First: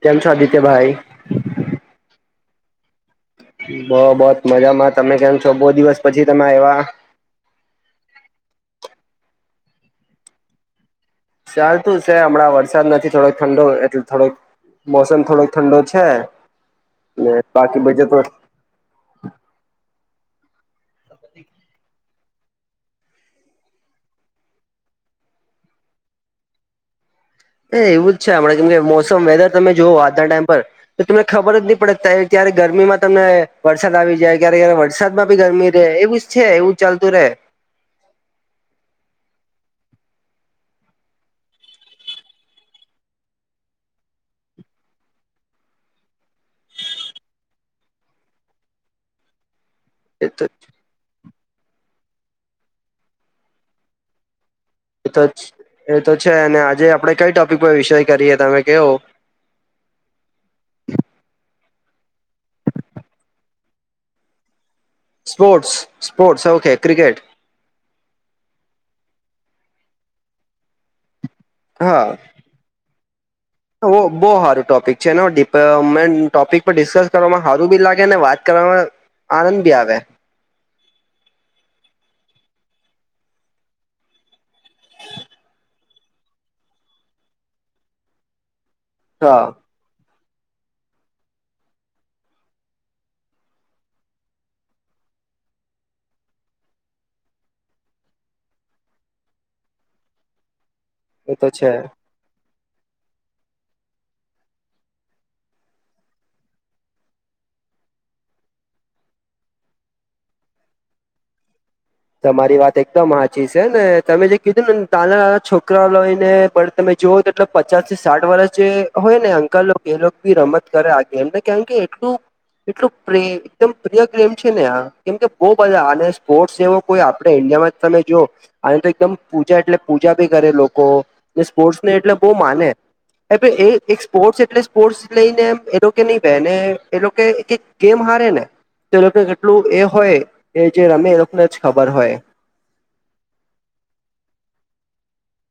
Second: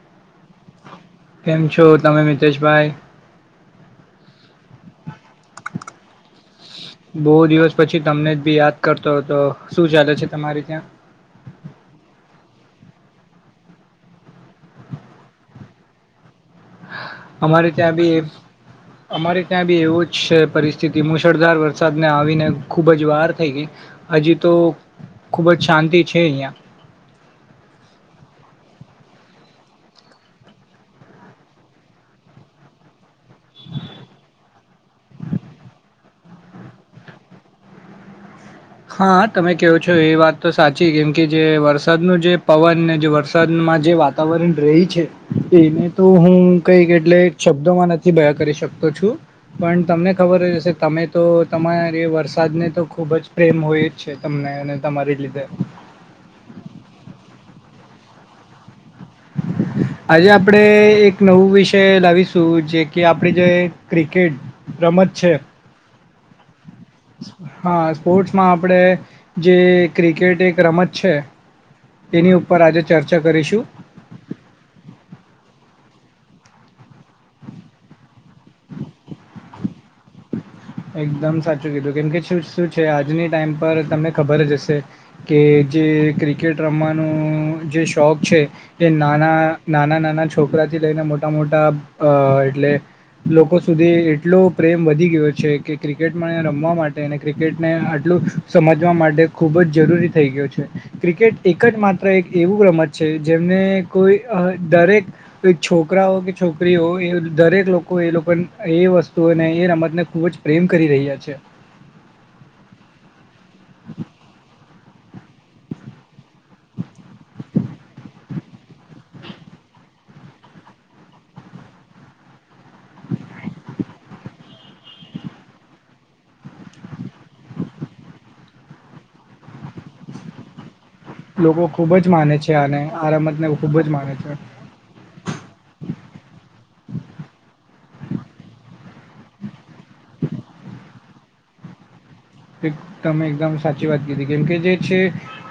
કેમ છો આદિત્યભાઈ? કેમ છો તમે મિતેશભાઈ? બહ બહ મજામાં. તમે કેમ છો? બહુ દિવસ પછી તમે આયવા. બહુ દિવસ પછી તમને જ બી યાદ કરતો હતો. શું ચાલે છે તમારી ત્યાં? ચાલતું છે હમણાં વરસાદ નથી થોડોક ઠંડો એટલે થોડોક મોસમ થોડોક ઠંડો છે અમારે બાકી ત્યાં બજે બી એ અમારે ત્યાં બી એવું જ છે પરિસ્થિતિ મુશળધાર વરસાદ આવીને ખૂબ જ વાર થઈ ગઈ. હજી તો ખુબ જ શાંતિ છે અહિયાં. એ એવું જ છે હમણા કેમ કે મોસમ વેધર તમે જોઓ આજના ટાઈમ પર તો તમને ખબર જ નહી પડે તઈ ત્યારે ગરમીમાં તમને વરસાદ આવી જાય, ક્યારે યારે વરસાદમાં બી ગરમી રહે એવી છે એવું ચાલતું રે. હા તમે કહો છો એ વાત તો સાચી કેમ કે જે વરસાદનું જે પવન ને જે વરસાદમાં જે વાત વાતાવરણ રયુ છે એને તો હું કઈક એટલે શબ્દોમાં નથી બયા કરી શકતો છું. પણ તમને એ ખબર તો હ હશે તમે તો તમારે એ વરસાદને તો ખૂબ જ પ્રેમ હોય જ છે તમને અને એ તમારી તો લીધે એતો છે અને આજે આપડે કઈ ટોપિક પર વિષય કરીએ તમે કેવો? આજે આપણે એક નવું વિષય લાવીશું જે કે આપણે જે ક્રિકેટ રમત. છે સ્પોર્ટસ, સ્પોર્ટસ ઓકે ક્રિકેટ. હા સ્પોર્ટ્સમાં આપણે જે ક્રિકેટ એક રમત છે. તેની ઉપર આજે ચર્ચા કરીશું. બવ સારું ટોપિક છે એ ટોપિક પર ડિસ્કસ કરવામાં સારું બી લાગે ને વાત કરવામાં આનંદ ભી આવે. એકદમ સાચું કીધું કેમ કે શું છે આજની ટાઈમ પર તમને ખબર જ હશે કે જે ક્રિકેટ રમવાનું જે શોખ છે એ નાના હા નાના નાના છોકરાથી લઈને મોટા મોટા એટલે લોકો સુધી એટલો પ્રેમ વધી ગયો છે કે ક્રિકેટમાં રમવા માટે અને ક્રિકેટને આટલું સમજવા માટે ખૂબ જ જરૂરી થઈ ગયું છે. એ તો ક્રિકેટ એક છે જ માત્ર એક એવું રમત છે જેમને કોઈ દરેક છોકરાઓ કે છોકરી હો એ દરેક લોકો એ લોકો એ વસ્તુઓને એ રમતને ખૂબ જ પ્રેમ કરી રહ્યા છે. તમારી વાત એકદમ સાચી છે ને તમે જે કીધું ને તાના તના છોકરા લઈને પન તમે જોઓ તો એટલે પચાસ થી સાઠ વર્ષ જે હોય ને અંકલ એ બી રમત કરે આગે એમને કે કે એટલ એકદમ પ્રિય ગેમ છે ને આ કેમ કે બવ બધા આ સ્પોર્ટ્સ જેવો કો આપડે ઇન્ડિયા માં જો તમે જો આ તો એકદમ પૂજા એટલે પૂજા ભી કરે લોકો ને લોકો સ્પોર્ટ્સ ને ખૂબ જ એટલે બહુ છે માને આને આ રમતને ખૂબ જ એક માને છે સ્પોર્ટ્સ એટલે સ્પોર્ટસ લઈ ને એ એ લોકો નહી બે ને એ લોકો ગેમ હારે ને તો લોકોને કેટલું એ હોય કે જે રમે એ લોકોને જ ખબર હોય. એક તમે એકદમ સાચી વાત કીધી કેમ કે જે છે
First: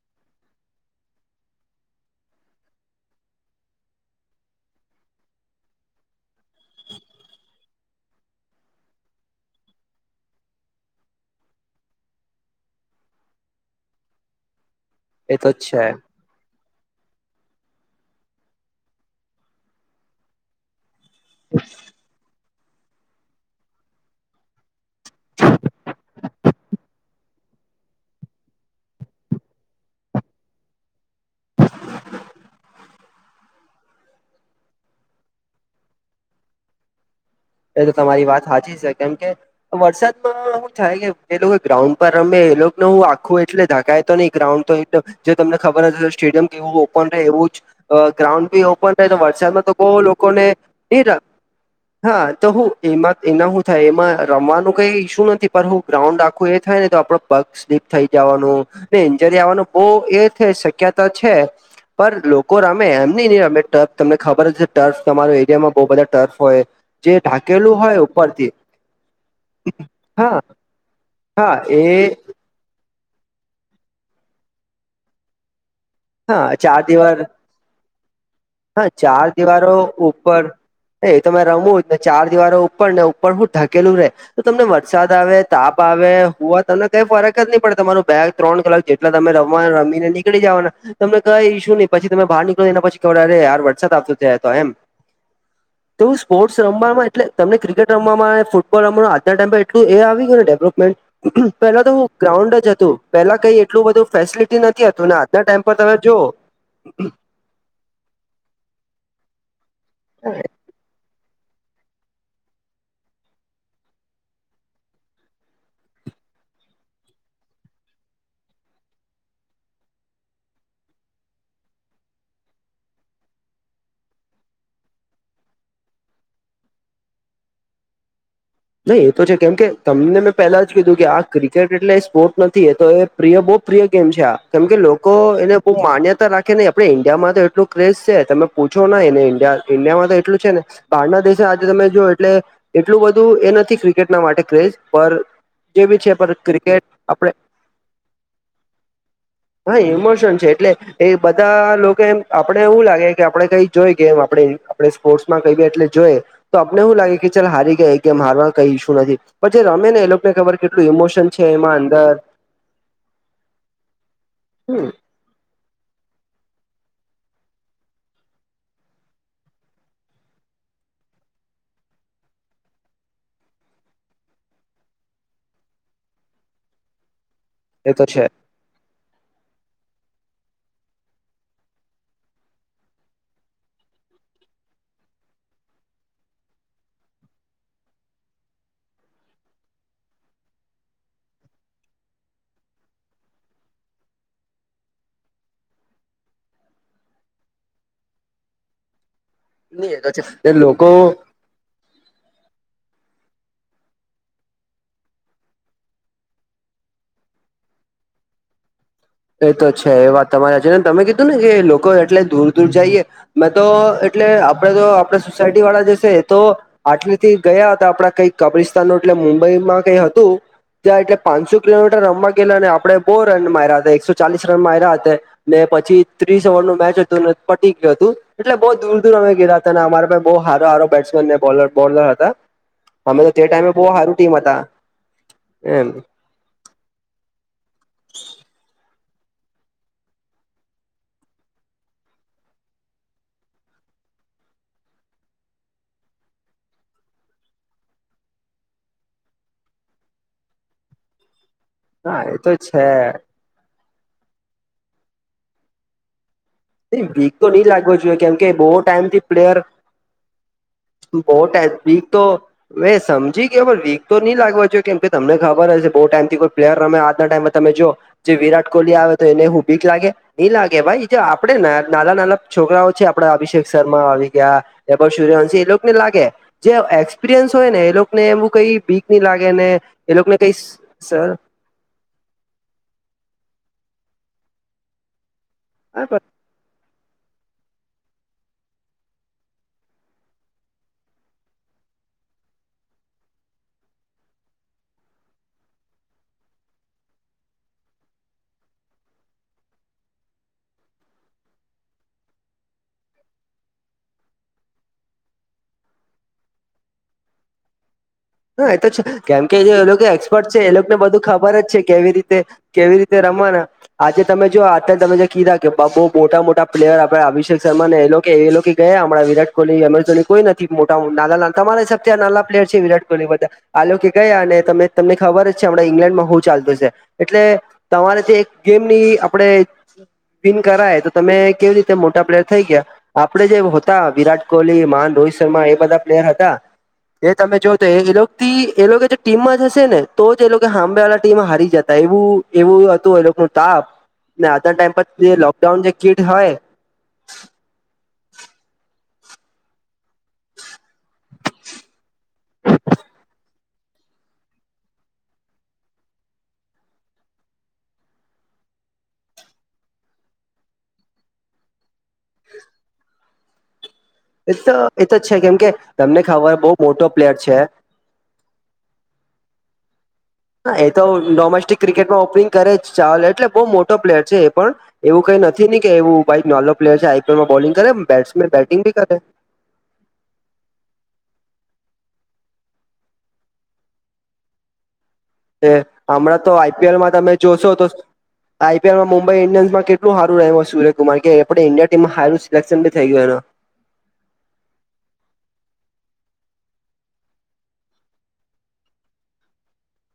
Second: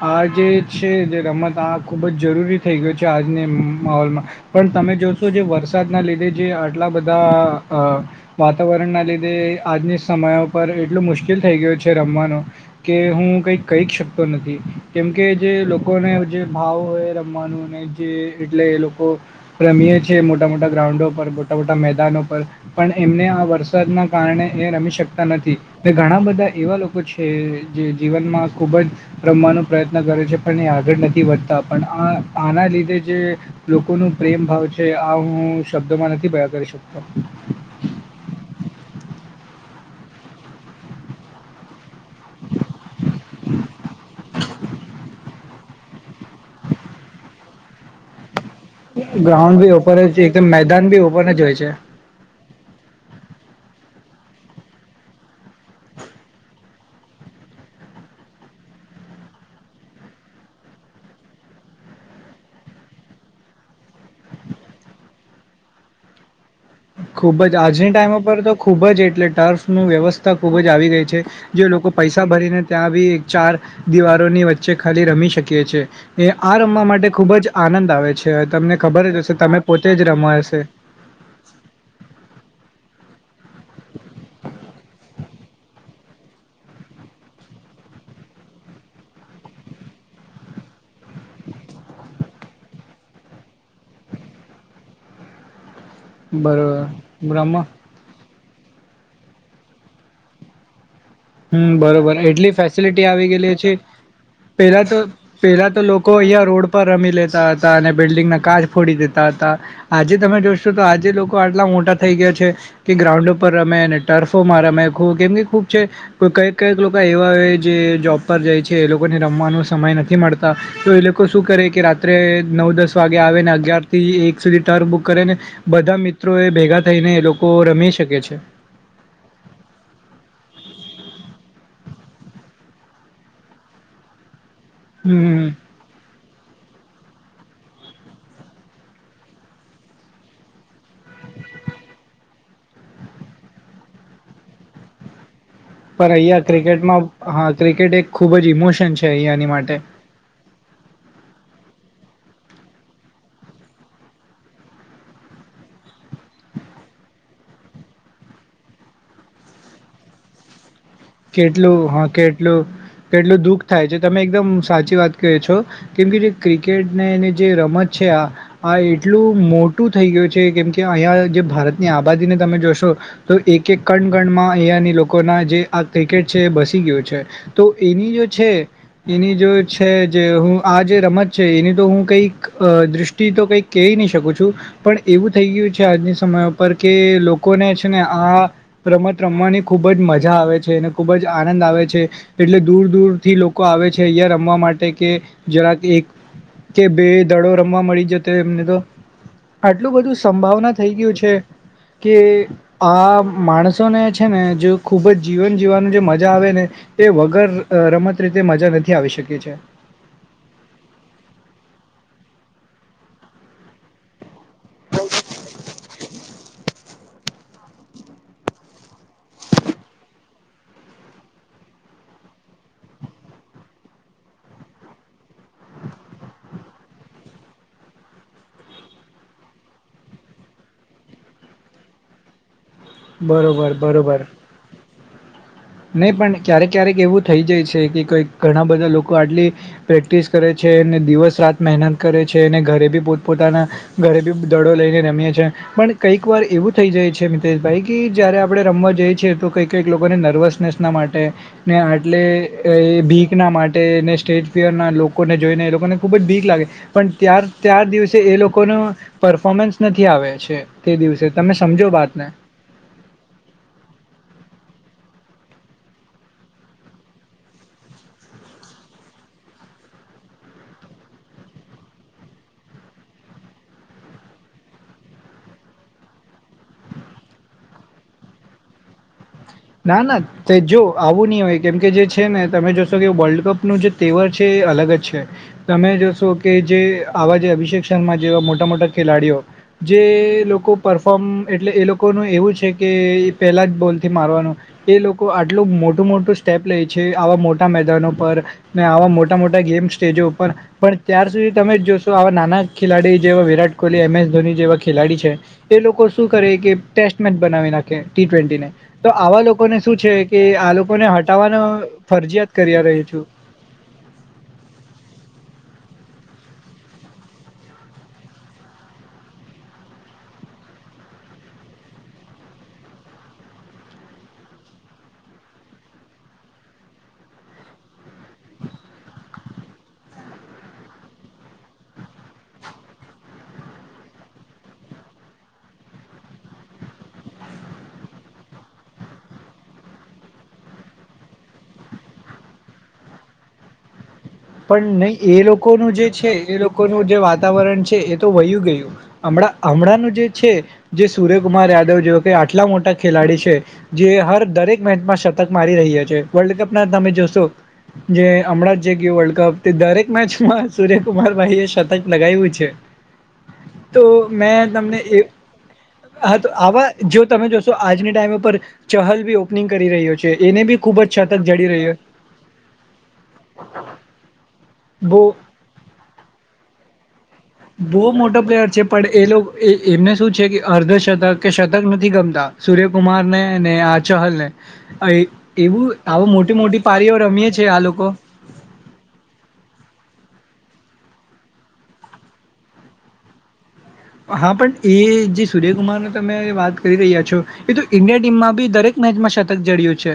આ જે છે જે રમત આ ખુબ જ જરૂરી થઈ ગયો છે આજની માહોલમાં. પણ તમે જોશો જે વરસાદના લીધે જે આટલા બધા આ વાતાવરણના લીધે આજની સમય પર એટલું મુશ્કેલ થઈ ગયું છે રમવાનો કે હું કઈક કહીક શકતો નથી કેમકે એ તો જે છે લોકોને જે ભાવ હોય રમવાનું અને જે એટલે એ લોકો રમીએ છે મોટા મોટા ગ્રાઉન્ડો પર મોટા મોટા મેદાનો પર પણ એમને આ વરસાદના કારણે એ રમી શકતા નથી. ઘણા બધા એવા લોકો છે જે જીવનમાં ખુબ જ રમવાનો પ્રયત્ન કરે છે પણ એ આગળ નથ વધતા પણ આના લીધે જે લોકો ને જે પ્રેમ ભાવ છે એ આ હું શબ્દોમાં નથી ભયા કરી શકતો. એ તો તમારી વાત સાચી છે કેમ કે વરસાદમાં શું થાય કે જે લોકો ગ્રઉન્ડ અમે એલોકને હું આખું એટલે ધકાય તો નઈ ગ્રાઉન્ડ તો એ જે તમને ખબર હે સ્ટેડિયમ કેવું ઓપન રહે એવું જ ગ્રાઉન્ડ બી ગ્રાઉન્ડ વરસાદમાં બી તો બવ ઓપન જ એકદમ લોકોને મેદાન બી નીરા ઓપન જ હોય છે. હા તો હું એમાં એના શું થાય એમાં રમવાનું કઈ ઈસુ નથી પણ હું ગ્રાઉન્ડ આખું એ થાય ને તો આપડો પગ સ્લીપ થઈ જવાનું. ઇન્જરી આવવાનું બહ એ છે શક્યતા છે. પર લોકો રમે એમ નહ નહં રમે ટર્ફ તમને ખબર જ ટર્ફ તમારો એરિયામાં બહુ બધા ટર્ફ હોય. જે ખૂબ જ ઢાકેલું આજની હોય ટાઈમ પરર ઉપરથી તો ખુબ જ એટલે ટર્ફની વ્યવસ્થા હા ખુબ જ આવી ગઈ છે. હા જે એ લોકો પૈસા ભરીને ત્યાં બી એક ચાર દિવારોની વચ્ચે ખાલી રમી શકીય છે. એ હા આ ચાર રમવા માટે દિવાર ખુબ જ આનંદ આવે છે તમને હા ખબર જ ચાર હશે તમે દિવારો પોતે જ રમવા ઉપર હશે. એ તમે રમું જ ને ચાર દિવારો ઉપર ને ઉપર શું ઢકેલું રે તો તમને વરસાદ આવે તાપ આવે હો તમને કંઈ ફરક જ નહી પડે તમારું બેગ ત્રણ કલાક જે એટલે તમે રમવા રમીને નીકળી જવાના તમને કઈશું નહ પછીમે બહાર નીકળી એના પછી વરસાદ આપ એમ તો સ્પોર્ટ રમ એટલે બરોબર તમને રમો ક્રિકેટ રમ ફૂટબોલ રમવા આજના ટાઈમે એલું એ આવી ગયો ડેવલપમેન્ટ. હમ પેલા તો હું બરોબર ગ્રાઉન્ડ એટલી જ હતું ફેસિલિટી આવી પેલા ગયેલી કઈ છે એટલું બધું ફેસિલિટી પેલા નથી તો હતું ના એ ટાઈમ પેલા પર તો તમે લોકો જો. અહિયાં રોડ પર રમી લેતા અને બિલ્ડિંગના કાચ ફોડી દેતા હતા આજે તમે જો શો તો આજે લોકો આટલા મોટા થઈ ગયા છે. કે ગ્રાઉન્ડ ઉપર રમે અને ટર્ફોમાં રમે ખૂ કેમ કે ખૂબ છે. કો કઈક કંઈક લોકો એવા હો જે જોૉબ પર જાય છે એ લોકોને રમવાનો સમય નથી મળતા. તો એ લોકો શું કરે કે રાત્રે નવ દસ વાગે આવે ને અગિયાર થી એક સુધી ટર્ન બુક કરે ને બધા મિત્રો એ ભેગા થઈને એ લોકો રમી શકે છે. નહી એ તો છે કેમ કે તમને મેં પહેલા જ કીધું કે આ ક્રિકેટ એટલે સ્પોર્ટ નથી એ તો એ પ્રિય બહુ પ્રિય ગેમ છે આ કેમ કે લોકો હમ એને બ માન્યતા રાખે નહીં આપડે ઈન્ડિયામાં તો એટલું ક્રેઝ છે તમે પૂછો ઈન્ડિયામાં તો એટલું છે ને બહારના દશે આજે તમે જો એટલે એટલું બધું એ નથી ક્રિકેટના માટે ક્રેઝ પર. જેવી છે પણ અહીંયા ક્રિકેટ ક્રિકેટમાં આપણે હા ક્રિકેટ એક ખૂબ જ ઇમોશન છે અહીંયાની માટે હા ઈમોશન છે એટલે એ બધા લોકોમ આપણે એવું લાગે કે આપડણે કઈ જોઈ ગમ આપણે આપણે સ્પોર્ટ્સમાં કઈ એટલે જોઈ. તો આપને એવું લાગે કે ચાલ હારી ગયા કેમ હારવા કઈ ઈ્ું નથી પણ જે રમે ને એ લોકોને ખબર કેટલું ઇમોશ કેટલું હા કેટલું કેટલું દુઃખ થાય છે તમે એકદમ હમ સાચી વાત કે છો કેમ કે જે ક્રિકેટને એને જે રમત છે આ આ એટલું મોટું થઈ ગયું છે કેમ કે અહીંયા જે ભારતની આબાદીને તમે જોશો તો એક એક કણ કણમાં અહિયાયાની લોકોના જે આ ક્રિકેટ છે બસી ગયયો છે તો એની જો છે એની જો છે જે હું આ જે રમત છે એની તો હું કઈક દ્રષ્ટ તો કઈક કહી નહી શકું છું. પણ એવું થઈ ગયું છે આજની સમય ઉપર કે લોકોને છે ને આ રમત રમવાની ખુબ જ મજા આવે છે અને ખુબ જ આનંદ આવે છે. એટલે દૂર દૂર થી લોકો આવે છે અહં રમવા માટે કે જરાક એક કે બે દડો રમવા મળી જતો એમને તો આટલું નહી એ તો બધું છે સંભાવના લોકો થઈ ગયું છે. કે આ માણસોને છે ને જો ખૂબ જ જીવન જીવવાનું જે મજા આવે ને એ વગર રમત રીતે મજા નથી આવી શકે એ તો છે એ વાત તમારેજ ને તમે કીધું ને કે લોકો એટલે દૂર દૂર જઈએ મેં તો એટલે આપડે તો આપણે સોસાયટી વાળા જશે તો આટલી થી ગયા હતા આપડા કઈ કબ્રિસ્તાન ન એટલે મુંબઈમાં કઈ હતું ત્યાં એટલે પાંચસો કિલોમીટર રમવા ગેલા અને આપણે બહુ રન માર્યા હતા એકસો ચાલીસ રન માર્યા હતા. ને પછી થ્રીસ અવન નું મેચ હતું પટી ગયું હતું. એટલે બહુ દૂર દૂર અમે ગેયા હતા અને અમારે બહુ હારો હારો બેટ્સમેન બોલર બોલર હતા. અમે તો તે ટાઈમે બરોબર બહ સારું ટીમ હતા. એમ નહી પણ ક્યારેક ક્યારેક એવું થઈ જાય છે કે કોઈક ઘણા બધા લોકો આટલી પ્રેક્ટિસ કરે છે ને દિવસ રાત મહેનત કરે છે અને ઘરે બી પોત પોતાના ઘરે બી દડો લઈને રમીએ છે. પણ કઈક વાર એવું થઈ જાય છે મિતેશભાઈ કે જ્યારે આપણે રમવા જઈ છે તો કઈ કઈક લોકોને નર્વસ નેસના માટે ને આટલે હા તો છે એ બી કના માટે ને સ્ટેજ ફિરના લોકોને જોઈને એ લોકોને ખૂબ જ ભીક લાગે પણ વીક ત્યાર તો નહી ત્યાર લાગવો દિવસે જોઈએ કેમ એ કે બહુ લોકોનો ટાઈમથી પ્લેયર પરફોમન્સ નથી આવે છે. તે દિવસે તમે સમજો વાતને. વે સમજી ગ્યો પણ વીક તો નહી લાગવા જો કેમ કે તમને ખબર હશે બહુ ટાઈમ થી કોઈ પ્લેયર રમે આજના ટાઈમેમાં તમે જોઓ જે વિરાટ કોહલી આવે તો એને હું ભીક લાગે? ની લાગે ભાઈ આપડે નાના નાના છોકરાઓ છે આપડા અભિષેક શર્મા આવી ગ્યા વૈભવ સૂર્યવાંશી એ લોકોને લાગે જે એક્સપિરિયન્સ હોય ને એ લોકોને એવું કઈ બી ક ની લાગે ને ના ના એલોકો ને કઈ તે સ જો આવું સર નહીં હોય કેમ કે જે છે ને તમે જોશો કે વર્લ્ડ કપનું જે તેવર છે એ અલગ જ છે. તમે જોશો કે જે આવા જે અભિષેક શર્મા જેવા મોટા મોટા ખેલાડીઓ જે લોકો પરફોમ એટલે એ લોકોનું એવું છે કે પેલા જ બોલ થી મારવાનું. એ લોકો આટલું મોટું મોટું સ્ટેપ લે છે આવા મોટા મેદાનો પર. ને આવા મોટા મોટા ગેમ સ્ટેજો ઉપર. પણ ત્યાર સુધી તમે જોશો આવા નાના ખેલાડી જેવા વિરાટ કોહલી એમ એસ ધોની જેવા ખેલાડી છે એ લોકો શું કરે કે ટેસ્ટ મેચ બનાવી નાખે ટી ટ્વેી ને, હા એ છે તો કેમ આવા લોકો કે જે એ એક્સપર્ટ છે એ લોકોને બધું ખબર જ છે કેવી રીતે ફરજિયાત કર્યા કેવી રહ્યું રીતે છું રમવાના. આજે તમે જો અત્યારે તમે જે કીધા કે બાુ મોટા મોટા પ્લેયર આપે અભિષેક શર્મા ને એેલો કે એ લોકો ગયા હમણાં વિરાટ કોહલી, એમ એસ ધોની કોઈ નથી મોટા નાના તમારા હિસાબથી આ નાનાલા પ્લેયર છે વિરાટ કોહલી બધા આ લોકો કે ગયા અને ત તમને ખબર જ છે હમણાં ઈંગ્લેન્ડ માં હું ચાલતું છે, એટલે તમારે ત્યાં એક ગેમ ની આપડે સ્પિન કરાય તો તમે કેવી રીતે મોટા પ્લેયર થઈ ગ્યા. આપડે જે હતા વિરાટ કોહલી મહાન રોહિત શર્મા એ બધા પ્લેયર હતા. એ તમે જો તો એજ એલોકથી એલોકો જે ટીમમાં જ હશે ને તો જ એ લોકો સાભે વાણા ટીમ હારી જતા એવું એવું હતું એ નું તાપ ને આજના ટાઈમ પણ પર નહીં જે એ લોકડાઉન જે લોકોનું કીડ છે હોય એ લોકોનું જે વાતાવરણ છે એ તો વયું ગયું હમડા હમણાંનું જે છે જે સૂર્યકુમાર યાદવ જેઓ કે આટલા મોટા ખેલાડી છે. જે હર દરેક મેચમાં શતક મારી રહ્યા છે. વર્લ્ડ કપ ના તમે જોશો જે હમણાં જ જે ગ્યું વર્લ્ડ કપ તે દરેક મેચમાં સૂર્યકુમારભાઈ એ શતક લગાઈવુ છે. તો એ મેં તો તમને તો એ છે કેમ કે તમને હા તો ખબર બહુ આવા મોટો જો પ્લેયર તમે છે જોશો આજની ટાઈમ ઉપર ચહલ બી ઓપનિંગ કરી રહ્યો છે એને હા બી એ ખૂબ તો જ શતક જડી ડોમેસ્ટિક રહ્યો ક્રિકેટમાં ઓપનિંગ કરે છ ચહલ એટલે બહુ મોટો પ્લેયર છે એ પણ, બહુ એવું કઈ નથી કે એવું કાઈ નાલો પ્લેયર છે આઈ પી એલમાં બોલિંગે કરે બહુ મોટો બેટ્સમેન પ્લેયર બેટિંગ છે એ પણ કરે. લોકો એ એમને શું છે કે અર્ધશતક કે શતક નથી ગમતા, સૂર્યકુમાર ને આ ચહલ ને. અય એ એવું આવ હમણાં મોટી તો મોટી પારીઓ રમીએે છે આ લોકો આઈ પી એલમાં મુંબઈ ઈન્ડિયન્માં કેટલું હારું રઇમોં સર્ય કુમાર કે એપડે ઇન્ડિયા ટીમમાં હારું સિલેક્શન બી થઈ ગ્યું એનું. હા પણ એ જે સૂર્યકુમારની તમે વાત કરી રહ્યા છો, એ તો ઇન્ડયન ટીમમાં બી દરેક મેજમાં શતક જડ્યું છે.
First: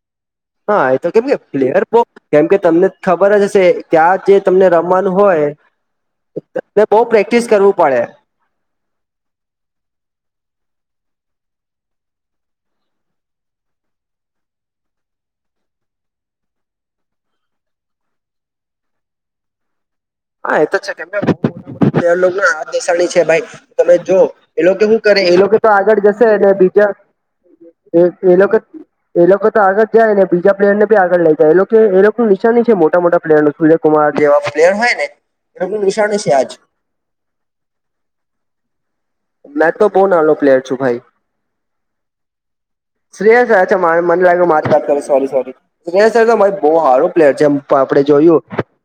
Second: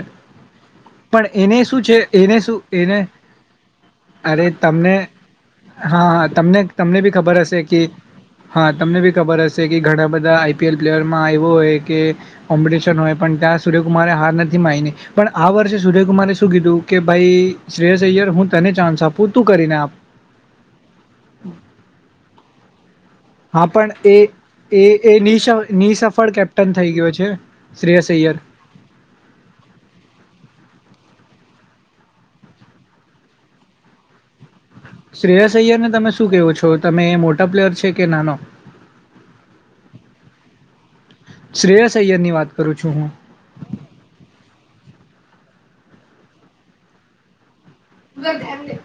હા એ તો કેમ કે પણ એને પ્લેયર શું બો છે એને કેમ કે શું તમને એને ખબર જ હશે કે્યા આ જે તમને રમવાનું હોય હા હ તમને ને તમને બહુ બી ખબર પ્રેક્ટિસ હશે કરવું કે પડે હા તમને બી ખબર હશે કે ઘણા બધા આઈ પી એલ પ્લેયરમાં એવું હોય કે કોમ્પિટિશન હોય પણ ત્યાં સૂર્યકુમારે હાર નથી માઇની. પણ આ વર્ષે સુૂર્યકુમારે શું કીધું કે ભાઈ શ્રેયસ અય્યર હું તને ચાન્સ આપું, તું કરીને આપ. હા એ તો છે, કેમ કે એ લોકના હાથ દેશાણી છે ભાઈ. હા પણ તમે જો એ લોકો શું કરે એ નિસ લોકો તો આગળ જશે નિસફળ અને કેપ્ટન બીજા થઈ ગયો છે એ શ્રેયસ એ અય્યર લોકોક એ લોકો તો આગળ જાય ને બીજા પ્લેયર નેી આગળ લઈ જાય એ લોકો એ લોકોનું નિશાનની છે મોટા મોટ પ્લેયર નું. કુમાર જેવા પ્લેયર હોય ને. શ્રેયસ એ અૈયર લોકોનું ને તમે નિશાની શું છે કેવો આજ છો તમે એ મોટા પ્લેયર છે કે નાનો? મેં તો બહુ નાનો પ્લેયર છું ભાઈ. શ્રેય અઐયર ની વાત કરું છું હું. મને લાગે મારી વાત કરે સોરી સોરી, બહુ સારો પ્લેયર છે એમ. આપણે જોયું,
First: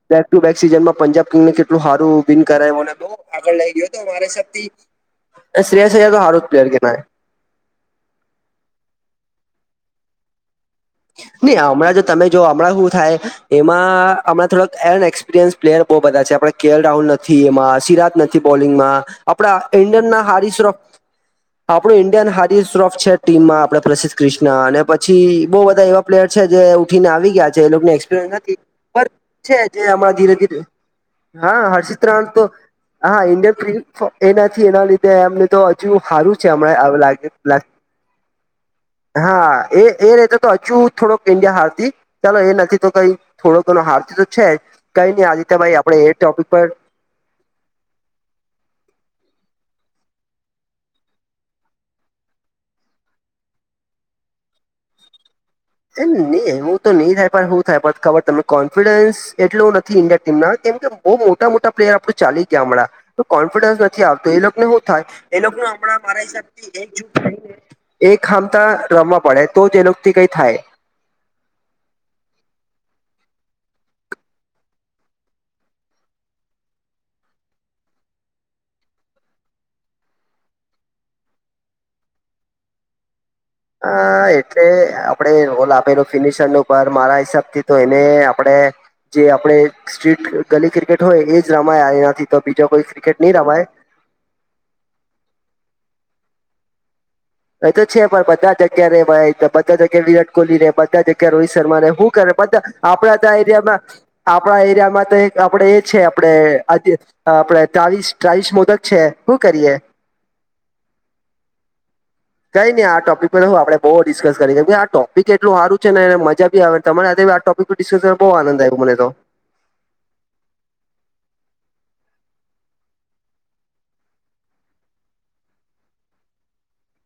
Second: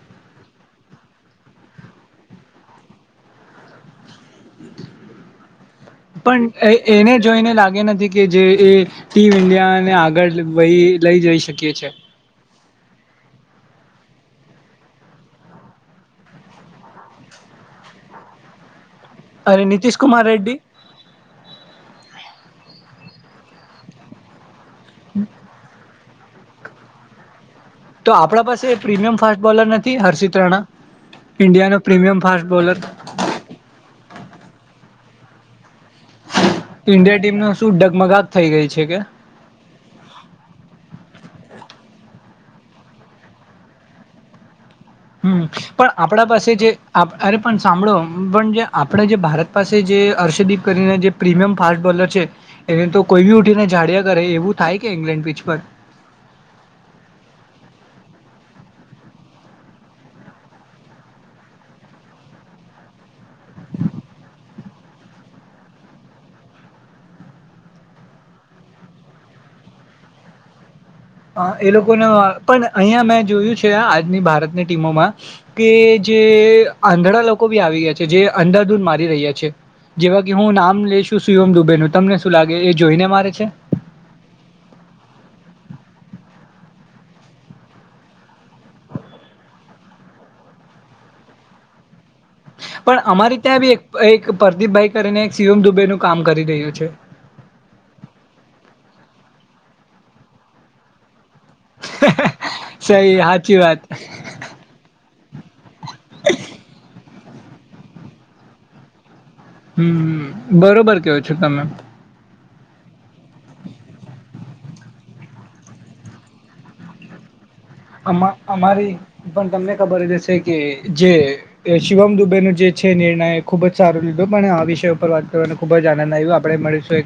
બેક ટુ બેક સીઝન માં પંજાબ કેટલું સારુંન કરાયને આગળ લ ગયો. શ્રેયા શ્રેયા તો હારદ પ્લેયર કે નાય. જો એને લાગે નથી કે જે એ ટીમ ઇન્ડિયા ને આગળ વહી લઈ જઈ નહી શકીએ છે હમણાં જ તમે જો હમણાં શું થાય, એમાં હમણાં થોડા અનએક્સપિરિયન્સ પ્લેયર બહુ બધા છે આપ કેલ રાહુલ નથી એમાં સિરાજ નથી બોલિંગમાં, આપડા અને નીતિશ ન્ડિન કુમાર ના હારી રેડ્ડી શ્રો આપણું ઇન્ડિયન હ શ્રોફ છે ટીમમાં આપણે પ્રસિદ્ધ ક્રિષ્ના અને પછી બહુ બધા એવા પ્લેર છે જે ઉઠીને આવી ગયા છે એને તો એક્સપિરયન્સ આપણા પાસે પ્રીમિયમ ફાસ્ટ બોલર છે, નથી જેમાં હર્ષિત ધીરે ધીરે રાણા હા ઈન્ડિયાનો હર્ષિત પ્રીમિયમ રાણ ફાસ્ટ તો બોલર હા ઇન્ડિયન એ નથી એના લીધે એમને સારું છે હમણાં ઈન્ડિયા લાગે, ટીમનો શું ડગમગાટ થઈ ગઈ છે કે હા એ ર તો તો હજુ થોડોક ઈન્ડિયા હારતી ચાલો એ નથી તો કઈ થોડોક એ હારતી તો છે જ. કઈ નહી હમ આદિત્યભાઈ પણ આપડે એ આપણા ટોપિક પાસે પર જે અરે પણ સાંભળો પણ જે આપણે જે ભારત પાસે જે હર્ષદીપ કરીને જે પ્રીમિયમ ફાસ્ટ બોલર છે, એને તો કોઈ બી ઉઠીને જાડ્યા કરે એવું થાય કે ઇંગ્લેન્ડ પીચ પર. એજ ને નીયે હું તો નહીં થાય હું થાય પથ ખબર તમને કોન્ફિડન્સ એટલું નથી ઇન્ડિયા ટીમ ના કેમ કે બઉ મોટા મોટા પ્લેયર આપડું ચાલી ગયા હણાં. તો કોન્ફિડન્સ નથી આવતો એ લોકને હું થાય, એ લોકને હમણાં મારા હિસાબ થી એકજૂટ થઈને એ ખામતા રમવા પડે તો તે લોકથી કઈ થાય. અ એ લોકોને પણ અહિયાં મેં જોયું છે આજની ભારતની ટીમોમાં. કે જે આંધલા લોકો બી આવી ગયા છે જે અંધાધૂન મારી રહ્યા છે. જેવા કે હું નામ લઈશું શિવમ દુબે નું તમને શું લાગે એ જોઈને મારે છે? હા એટલે આપણે રોલ આપેલો ફિનિશરનો પર મારા હિસાબ થી તો એને આપડે જે આપડે સ્ટ્રીટ ગલી ક્રિકેટ હોય એજ રમાય એનાથી તો બીજો કોઈ પણ ક્રિકેટ ની અમારે ત્યાં રમાય. બી એક એક પરદીપભાઈ કરીને એક શિવમ દુબેનું કામ કરી રહ્યો છે. એ તો છે પણ બધા જગ્યા રે ભાઈ બધા જગ્યા વિરાટ કોહલી રે બધા જગ યા રોહિત શર્મા રે હું કરે બધા સહી આપણા તા સાચી એરિયામાં. વાત આપણા એરિયામાં તો એક આપડે એ છે આપડે અડ આપડે ચાલીસ ચાલીસ મોદક છે હું કરીએ. હમ બરોબર ક્યો છો તમે. કઈ ની આ ટોપિક પર હું આપડે બઉ ડિસ્કસ કરી શકીએ આ ટોપિક એટલું હારું છે ને મજા બી આવે તમારે હાથે આ ટોપ ડિસ્કસ કરવાનો અમા બઉ આનંદ આયો મને અમારી તો. પણ તમને ખબર જ હશે કે જે એ શિવમ દુબેનો જે છે નિર્ણય એ ખુબજ સારો લીધો પણ આ વિષય ઉપર વાત કરવાનો ખૂબ જ આનંદ આયુ આપણે મળીશું એક